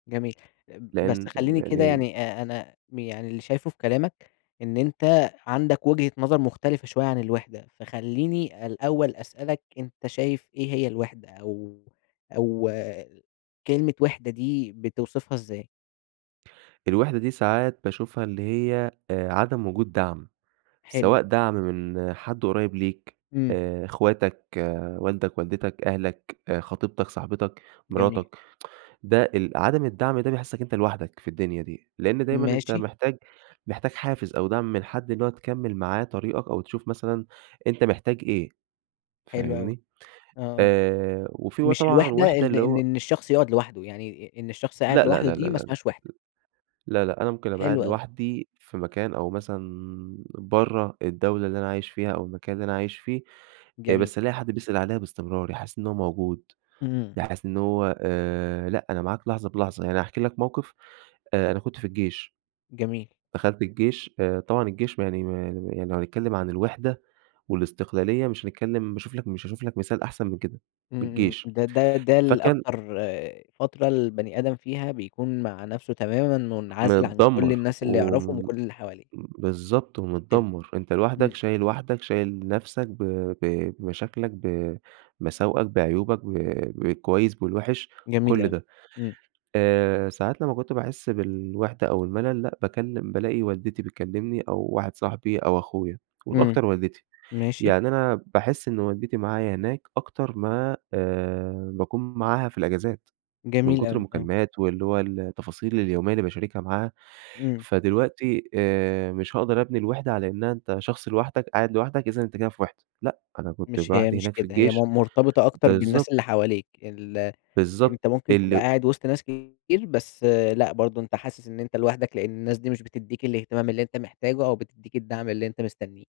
جميل، بس لأن خليني كده يعني ال يعني آآ، أنا يعني اللي شايفه في كلامك إن أنت عندك وجهة نظر مختلفة شوية عن الوِحدة، فخليني الأول أسألك، أنت شايف إيه هي الوِحدة أو أو كلمة وِحدة دي بتوصفها إزاي؟ الوِحدة دي ساعات باشوفها اللي هي، آآ، عدم وجود دعم، سواء حلو. دعم من حد قريب ليك إمم. آآ، أخواتك، والدك، والدتك، أهلك، خطيبتك، صاحبتك، جميل. مراتك، ده ال عدم الدعم ده بيحسك إن أنت لوحدك في الدنيا دي، لأن دايمًا أنت ماشي. محتاج محتاج حافز أو دعم من حد إن هو تكمّل معاه طريقك أو تشوف مثلًا أنت محتاج إيه، حلو أوي، فاهمني؟ آه، آآ، وفي بقى مش طبعًا الوِحدة وِحدة إن اللي إن هو إن الشخص يقعد لوحده، يعني إ إن الشخص لا، قاعد لا، لوحده، لا، لا، لا، دي ما لا، اسمهاش وِحدة. لا، لا، أنا ممكن أبقى قاعد حلو أوي. لوحدي في مكان أو مثلًا برّه الدولة اللي أنا عايش فيها أو المكان اللي أنا عايش فيه، آآ، جميل. بس ألاقي حد بيسأل عليا بإستمرار، يحسسني إن هو موجود، إمم. يحسسني إن هو آآ، لأ، أنا معاك لحظة بلحظة، يعني هاحكي لك موقف آآ، أنا كنت في الجيش. جميل. دخلت الجيش، آآ، طبعًا الجيش ما يعني ما يعني يعني لو هنتكلم عن الوحدة والاستقلالية مش هنتكلم باشوف لك مش هاشوف لك مثال أحسن من كده، من إمم، إمم، الجيش ده ده ده ال فكان أكتر فترة البني آدم فيها بيكون مع نفسه تمامًا مُنعزل عن كل متدمر، الناس اللي و يعرفهم وكل اللي حواليه. بالضبط، حلو، ومتدمر، أنت لوحدك، إمم. شايل وحدك، شايل نفسك ب ب بمشاكلك بمساوئك بعيوبك ب بالكويس بالوحش جميل بكل اوي، ده إمم. آآ، ساعات لما كنت باحس بالوحدة أو الملل لأ، باتكلم بالاقي والدتي بتكلمني أو واحد صاحبي أو أخويا، إمم، والأكتر والدتي، ماشي. يعني أنا باحس إن والدتي معايا هناك أكتر ما، آآ، باكون معاها في الإجازات من جميل كتر أوي، إمم. المكالمات واللي هو التفاصيل اليومية اللي باشاركها معاها. إمم. فدلوقتي آآ، مش هاقدر أبني الوحدة على إنها أنت شخص لوحدك قاعد لوحدك، إذًا أنت كده في وحدة، لأ، أنا كنت مش هي لوحدي مش هناك في كده، هي الجيش مرتبطة أكتر بالناس بالضبط. اللي حواليك، ال بالضبط أنت ممكن تبقى اللي قاعد وسط ناس كتير بس، لأ، برضه أنت حاسس إن أنت لوحدك، لأن الناس دي مش بتديك الإهتمام اللي أنت محتاجه أو بتديك الدعم اللي أنت مستنيه.